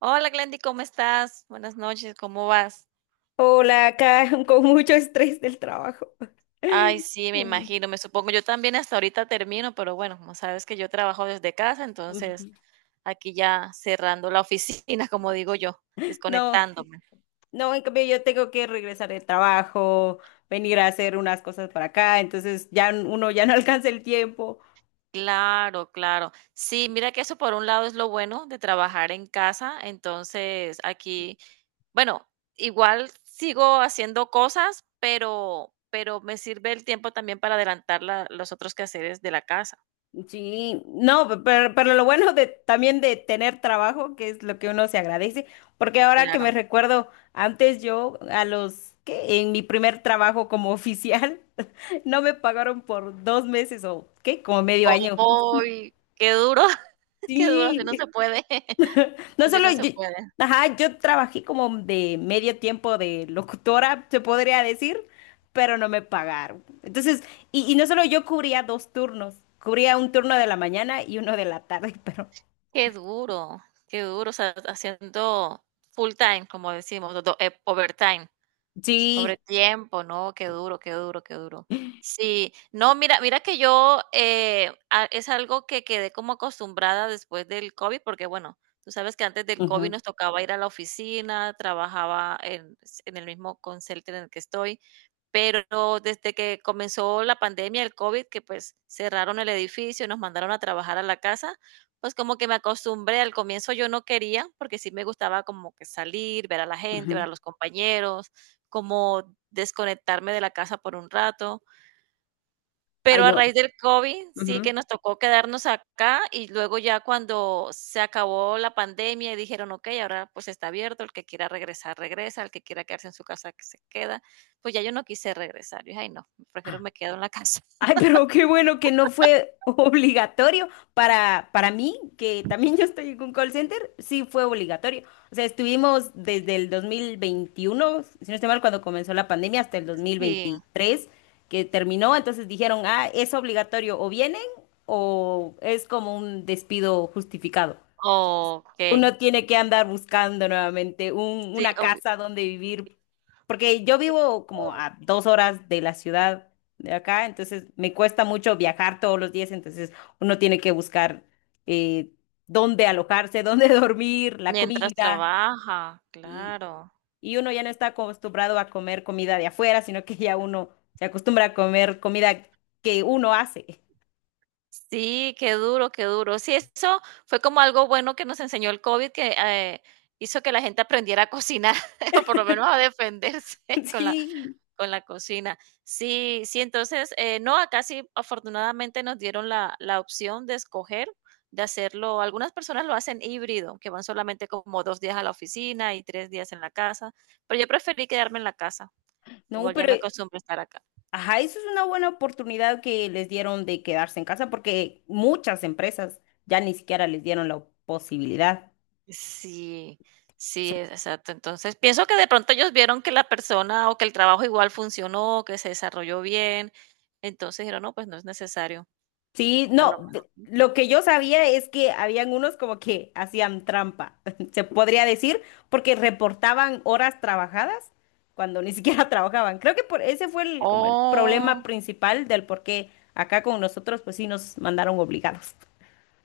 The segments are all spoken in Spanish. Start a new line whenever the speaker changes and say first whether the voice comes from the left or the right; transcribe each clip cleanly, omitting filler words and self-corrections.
right: Hola Glendy, ¿cómo estás? Buenas noches, ¿cómo vas?
left: Hola, acá con mucho estrés del trabajo.
right: Ay, sí, me
left: Un-
right: imagino, me supongo. Yo también hasta ahorita termino, pero bueno, como sabes que yo trabajo desde casa, entonces
left: Ujú.
right: aquí ya cerrando la oficina, como digo yo,
left: No,
right: desconectándome.
left: no, en cambio yo tengo que regresar del trabajo, venir a hacer unas cosas para acá, entonces ya uno ya no alcanza el tiempo.
right: Claro, claro. Sí, mira que eso por un lado es lo bueno de trabajar en casa, entonces aquí, bueno, igual sigo haciendo cosas, pero me sirve el tiempo también para adelantar los otros quehaceres de la casa.
left: Sí, no, pero lo bueno de también de tener trabajo, que es lo que uno se agradece, porque ahora que me
right: Claro.
left: recuerdo, antes yo a los que en mi primer trabajo como oficial no me pagaron por 2 meses o qué, como medio año.
right: ¡Ay, qué duro, qué duro, así no se
left: Sí.
right: puede!
left: No
right: Así
left: solo
right: no se
left: yo,
right: puede.
left: ajá, yo trabajé como de medio tiempo de locutora, se podría decir, pero no me pagaron. Entonces, y no solo yo cubría dos turnos, cubría un turno de la mañana y uno de la tarde, pero
right: Qué duro, qué duro, o sea, haciendo full time, como decimos, do do overtime. Sobre
left: sí.
right: tiempo, no, qué duro, qué duro, qué duro. Sí, no, mira, mira que yo es algo que quedé como acostumbrada después del COVID, porque bueno, tú sabes que antes del COVID
left: Ujú,
right: nos tocaba ir a la oficina, en el mismo consulting en el que estoy, pero desde que comenzó la pandemia, el COVID, que pues cerraron el edificio y nos mandaron a trabajar a la casa, pues como que me acostumbré, al comienzo yo no quería, porque sí me gustaba como que salir, ver a la gente, ver a
left: ujú.
right: los compañeros, como desconectarme de la casa por un rato.
left: Ay,
right: Pero a
left: no.
right: raíz del COVID sí que
left: Ujú.
right: nos tocó quedarnos acá y luego ya cuando se acabó la pandemia y dijeron, ok, ahora pues está abierto, el que quiera regresar, regresa, el que quiera quedarse en su casa, que se queda. Pues ya yo no quise regresar, yo dije, ay no, prefiero me quedo en la casa.
left: Ay, pero qué bueno que no fue obligatorio para mí, que también yo estoy en un call center, sí fue obligatorio. O sea, estuvimos desde el 2021, si no estoy mal, cuando comenzó la pandemia, hasta el dos mil
right: Sí,
left: veintitrés que terminó. Entonces dijeron, ah, es obligatorio, o vienen o es como un despido justificado.
right: ok,
left: Uno tiene que andar buscando nuevamente
right: sí,
left: una
right: ob-
left: casa donde vivir, porque yo vivo como a 2 horas de la ciudad de acá, entonces me cuesta mucho viajar todos los días, entonces uno tiene que buscar eh, dónde alojarse, dónde dormir, la
right: mientras
left: comida,
right: trabaja,
left: y,
right: claro.
left: y uno ya no está acostumbrado a comer comida de afuera, sino que ya uno se acostumbra a comer comida que uno hace.
right: Sí, qué duro, qué duro. Sí, eso fue como algo bueno que nos enseñó el COVID, que hizo que la gente aprendiera a cocinar, o por lo menos a defenderse con la,
left: Sí,
right: con la cocina. Sí, sí, entonces, no, acá sí, afortunadamente nos dieron la opción de escoger, de hacerlo. Algunas personas lo hacen híbrido, que van solamente como 2 días a la oficina y 3 días en la casa, pero yo preferí quedarme en la casa.
left: no,
right: Igual ya
left: pero.
right: me acostumbré a estar acá.
left: Ajá, eso es una buena oportunidad que les dieron de quedarse en casa porque muchas empresas ya ni siquiera les dieron la posibilidad.
right: Sí, sí,
left: Sí.
right: e- exacto. Entonces, pienso que de pronto ellos vieron que la persona o que el trabajo igual funcionó, que se desarrolló bien. Entonces dijeron, no, pues no es necesario.
left: Sí,
right: A lo
left: no,
right: mejor.
left: lo que yo sabía es que habían unos como que hacían trampa, se podría decir, porque reportaban horas trabajadas cuando ni siquiera trabajaban. Creo que por ese fue el, como el problema
right: Oh,
left: principal del por qué acá con nosotros pues sí nos mandaron obligados.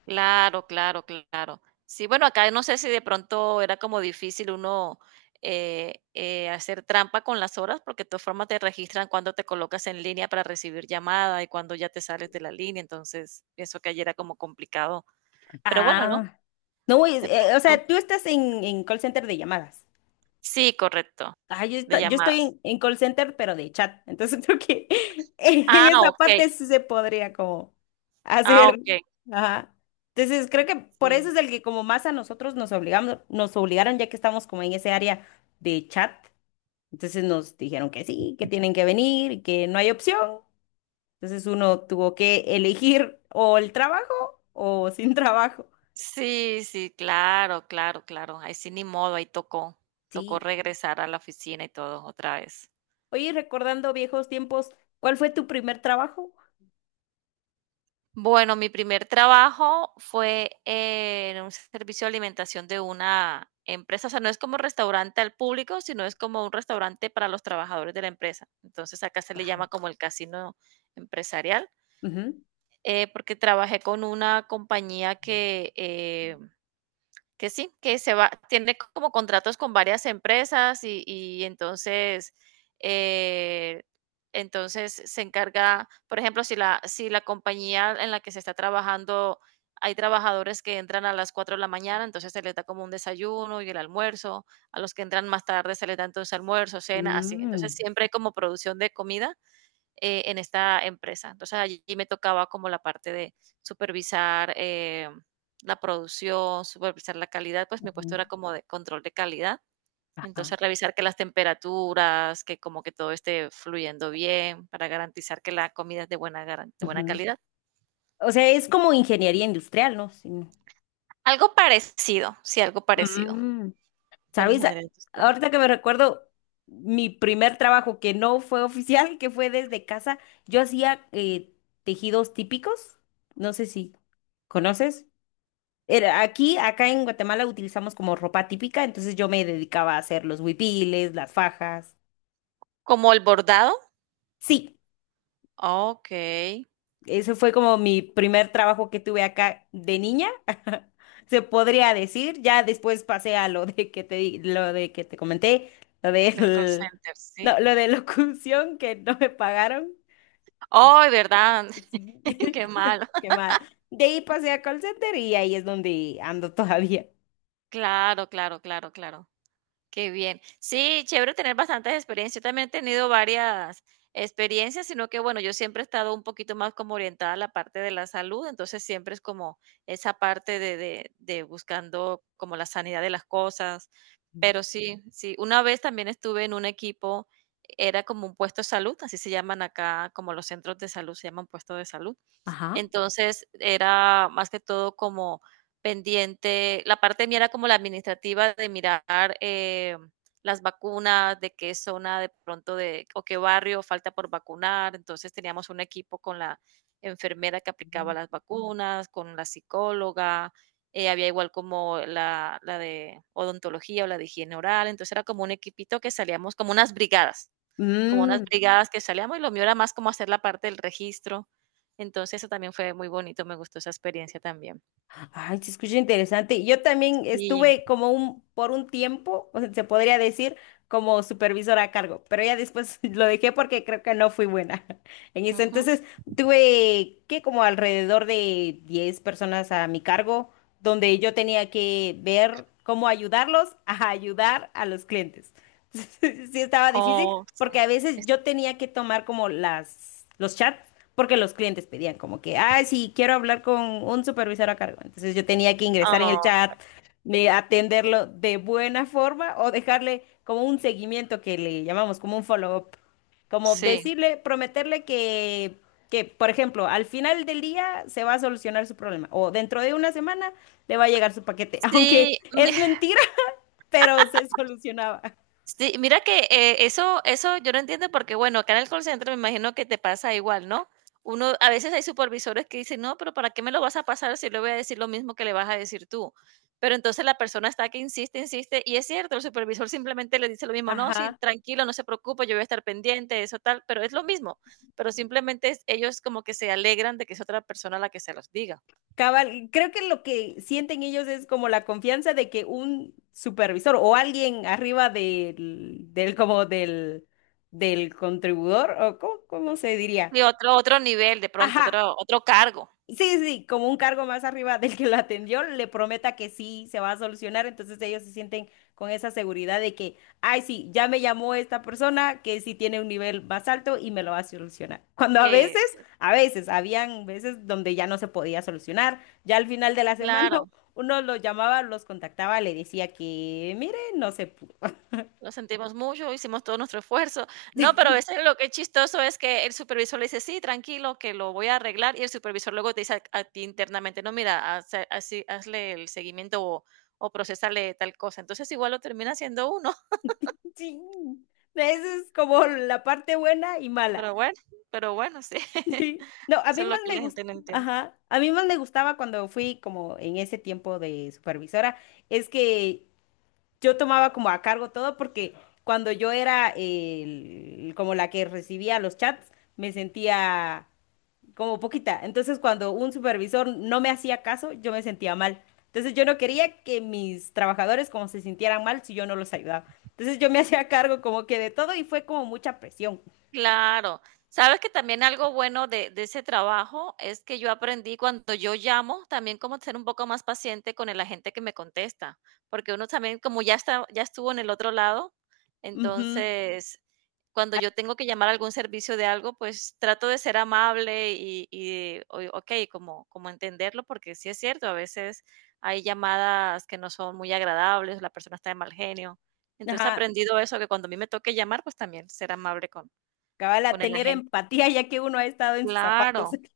right: claro, claro, claro. Sí, bueno, acá no sé si de pronto era como difícil uno hacer trampa con las horas, porque de todas formas te registran cuando te colocas en línea para recibir llamada y cuando ya te sales de la línea. Entonces, pienso que ayer era como complicado. Pero bueno, ¿no?
left: Ah, no,
right: De
left: o
right: pronto.
left: sea, tú estás en call center de llamadas.
right: Sí, correcto,
left: Ay,
right: de
left: yo estoy
right: llamadas.
left: en call center, pero de chat. Entonces creo que en
right: Ah,
left: esa
right: okey,
left: parte sí se podría como
right: ah,
left: hacer.
right: okey,
left: Ajá. Entonces creo que por
right: sí.
left: eso es el que como más a nosotros nos obligaron ya que estamos como en ese área de chat. Entonces nos dijeron que sí, que tienen que venir y que no hay opción. Entonces uno tuvo que elegir o el trabajo o sin trabajo.
right: Sí, sí, claro, claro, claro. Ahí sí ni modo, ahí tocó, tocó
left: Sí.
right: regresar a la oficina y todo otra vez.
left: Oye, recordando viejos tiempos, ¿cuál fue tu primer trabajo?
right: Bueno, mi primer trabajo fue en un servicio de alimentación de una empresa, o sea, no es como restaurante al público, sino es como un restaurante para los trabajadores de la empresa. Entonces, acá se le llama
left: Ajá.
right: como el casino empresarial,
left: Ujú.
right: porque trabajé con una compañía que, que sí, que se va tiene como contratos con varias empresas y entonces, eh, entonces se encarga, por ejemplo, si la compañía en la que se está trabajando, hay trabajadores que entran a las 4 de la mañana, entonces se les da como un desayuno y el almuerzo, a los que entran más tarde se les da entonces almuerzo, cena, así.
left: Mm.
right: Entonces, siempre hay como producción de comida, en esta empresa. Entonces allí me tocaba como la parte de supervisar, la producción, supervisar la calidad, pues mi puesto
left: Ujú.
right: era como de control de calidad.
left: Ajá.
right: Entonces revisar que las temperaturas, que como que todo esté fluyendo bien para garantizar que la comida es de buena, garan- de buena
left: Ujú.
right: calidad.
left: O sea, es como ingeniería industrial, ¿no? Sí, no.
right: Algo parecido, sí, algo parecido
left: Mm,
right: con
left: ¿Sabes?
right: ingeniería industrial.
left: Ahorita que me recuerdo mi primer trabajo que no fue oficial, que fue desde casa, yo hacía tejidos típicos. No sé si conoces. Era aquí, acá en Guatemala utilizamos como ropa típica, entonces yo me dedicaba a hacer los huipiles, las fajas.
right: Como el bordado.
left: Sí.
right: Ok, el
left: Ese fue como mi primer trabajo que tuve acá de niña, se podría decir. Ya después pasé a lo de que lo de que te comenté, lo
right: call
left: de
right: center,
left: no,
right: sí.
left: lo de locución que no me pagaron.
right: Ay, ¿verdad?
left: Sí.
right: Qué malo.
left: Qué mal. De ahí pasé a call center y ahí es donde ando todavía.
right: Claro, claro, claro, claro. Qué bien. Sí, chévere tener bastantes experiencias. Yo también he tenido varias experiencias, sino que bueno, yo siempre he estado un poquito más como orientada a la parte de la salud, entonces siempre es como esa parte de buscando como la sanidad de las cosas. Pero sí, sí, una vez también estuve en un equipo, era como un puesto de salud, así se llaman acá, como los centros de salud se llaman puestos de salud.
left: Ajá.
right: Entonces era más que todo como pendiente, la parte mía era como la administrativa de mirar, eh, las vacunas, de qué zona de pronto de, o qué barrio falta por vacunar. Entonces teníamos un equipo con la enfermera que aplicaba las vacunas, con la psicóloga, había igual como la de odontología o la de higiene oral, entonces era como un equipito que salíamos como unas brigadas,
left: Mm,
right: que salíamos y lo mío era más como hacer la parte del registro. Entonces, eso también fue muy bonito, me gustó esa experiencia también.
left: Ay, se escucha interesante. Yo también
right: Sí,
left: estuve como por un tiempo, o sea, se podría decir, como supervisora a cargo, pero ya después lo dejé porque creo que no fui buena en eso.
right: ujú.
left: Entonces, tuve que como alrededor de 10 personas a mi cargo, donde yo tenía que ver cómo ayudarlos a ayudar a los clientes. Sí estaba difícil
right: Oh, sí.
left: porque a veces
right: Es
left: yo tenía que tomar como los chats porque los clientes pedían como que, ay, sí, quiero hablar con un supervisor a cargo. Entonces yo tenía que ingresar en el
right: oh,
left: chat, atenderlo de buena forma o dejarle como un seguimiento que le llamamos como un follow-up. Como
right: sí.
left: decirle, prometerle que, por ejemplo, al final del día se va a solucionar su problema o dentro de una semana le va a llegar su paquete, aunque
right: Sí,
left: es mentira, pero se solucionaba.
right: sí, mira que eso yo no entiendo porque, bueno, acá en el call center me imagino que te pasa igual, ¿no? Uno, a veces hay supervisores que dicen, no, pero ¿para qué me lo vas a pasar si le voy a decir lo mismo que le vas a decir tú? Pero entonces la persona está que insiste, insiste, y es cierto, el supervisor simplemente le dice lo mismo, no, sí,
left: Ajá.
right: tranquilo, no se preocupe, yo voy a estar pendiente, eso tal, pero es lo mismo, pero simplemente es- ellos como que se alegran de que es otra persona la que se los diga.
left: Cabal, creo que lo que sienten ellos es como la confianza de que un supervisor o alguien arriba del contribuidor, o cómo se diría.
right: Otro nivel, de pronto,
left: Ajá,
right: otro cargo.
left: sí, sí, como un cargo más arriba del que lo atendió, le prometa que sí se va a solucionar, entonces ellos se sienten con esa seguridad de que, ay, sí, ya me llamó esta persona que sí tiene un nivel más alto y me lo va a solucionar. Cuando a veces,
right: Sí,
left: habían veces donde ya no se podía solucionar, ya al final de la semana
right: claro.
left: uno los llamaba, los contactaba, le decía que, mire, no se pudo.
right: Lo sentimos mucho, hicimos todo nuestro esfuerzo. No, pero a veces lo que es chistoso es que el supervisor le dice, sí, tranquilo, que lo voy a arreglar, y el supervisor luego te dice a ti internamente, no, mira, hace- así, hazle el seguimiento o procesarle tal cosa. Entonces igual lo termina haciendo uno,
left: Sí, esa es como la parte buena y mala.
right: pero bueno, pero bueno, sí.
left: Sí. No, a
right: Eso
left: mí
right: es lo
left: más
right: que
left: me
right: la gente no entiende.
left: a mí más me gustaba cuando fui como en ese tiempo de supervisora, es que yo tomaba como a cargo todo porque cuando yo como la que recibía los chats, me sentía como poquita. Entonces, cuando un supervisor no me hacía caso, yo me sentía mal. Entonces, yo no quería que mis trabajadores como se sintieran mal si yo no los ayudaba. Entonces, yo me hacía cargo como que de todo y fue como mucha presión.
right: Claro. Sabes que también algo bueno de ese trabajo es que yo aprendí cuando yo llamo también como ser un poco más paciente con la gente que me contesta, porque uno también como ya está, ya estuvo en el otro lado,
left: Ujú.
right: entonces cuando yo tengo que llamar a algún servicio de algo, pues trato de ser amable y o- ok, como, como entenderlo, porque sí es cierto, a veces hay llamadas que no son muy agradables, la persona está de mal genio. Entonces he
left: Ajá.
right: aprendido eso, que cuando a mí me toque llamar, pues también ser amable
left: Cabal, a
right: con el
left: tener
right: agente.
left: empatía ya que uno ha estado en sus zapatos.
right: Claro,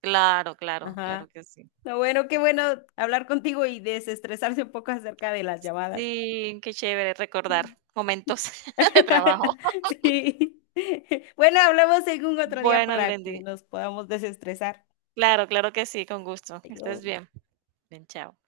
right: claro, claro,
left: Ajá.
right: claro que sí.
left: No, bueno, qué bueno hablar contigo y desestresarse un poco acerca de las llamadas.
right: Sí, qué chévere recordar momentos de trabajo.
left: Sí. Bueno, hablamos en un otro día
right: Bueno,
left: para que
right: Glendy,
left: nos podamos desestresar.
right: claro, claro que sí, con gusto. Que estés
left: Adiós.
right: bien. Bien, chao.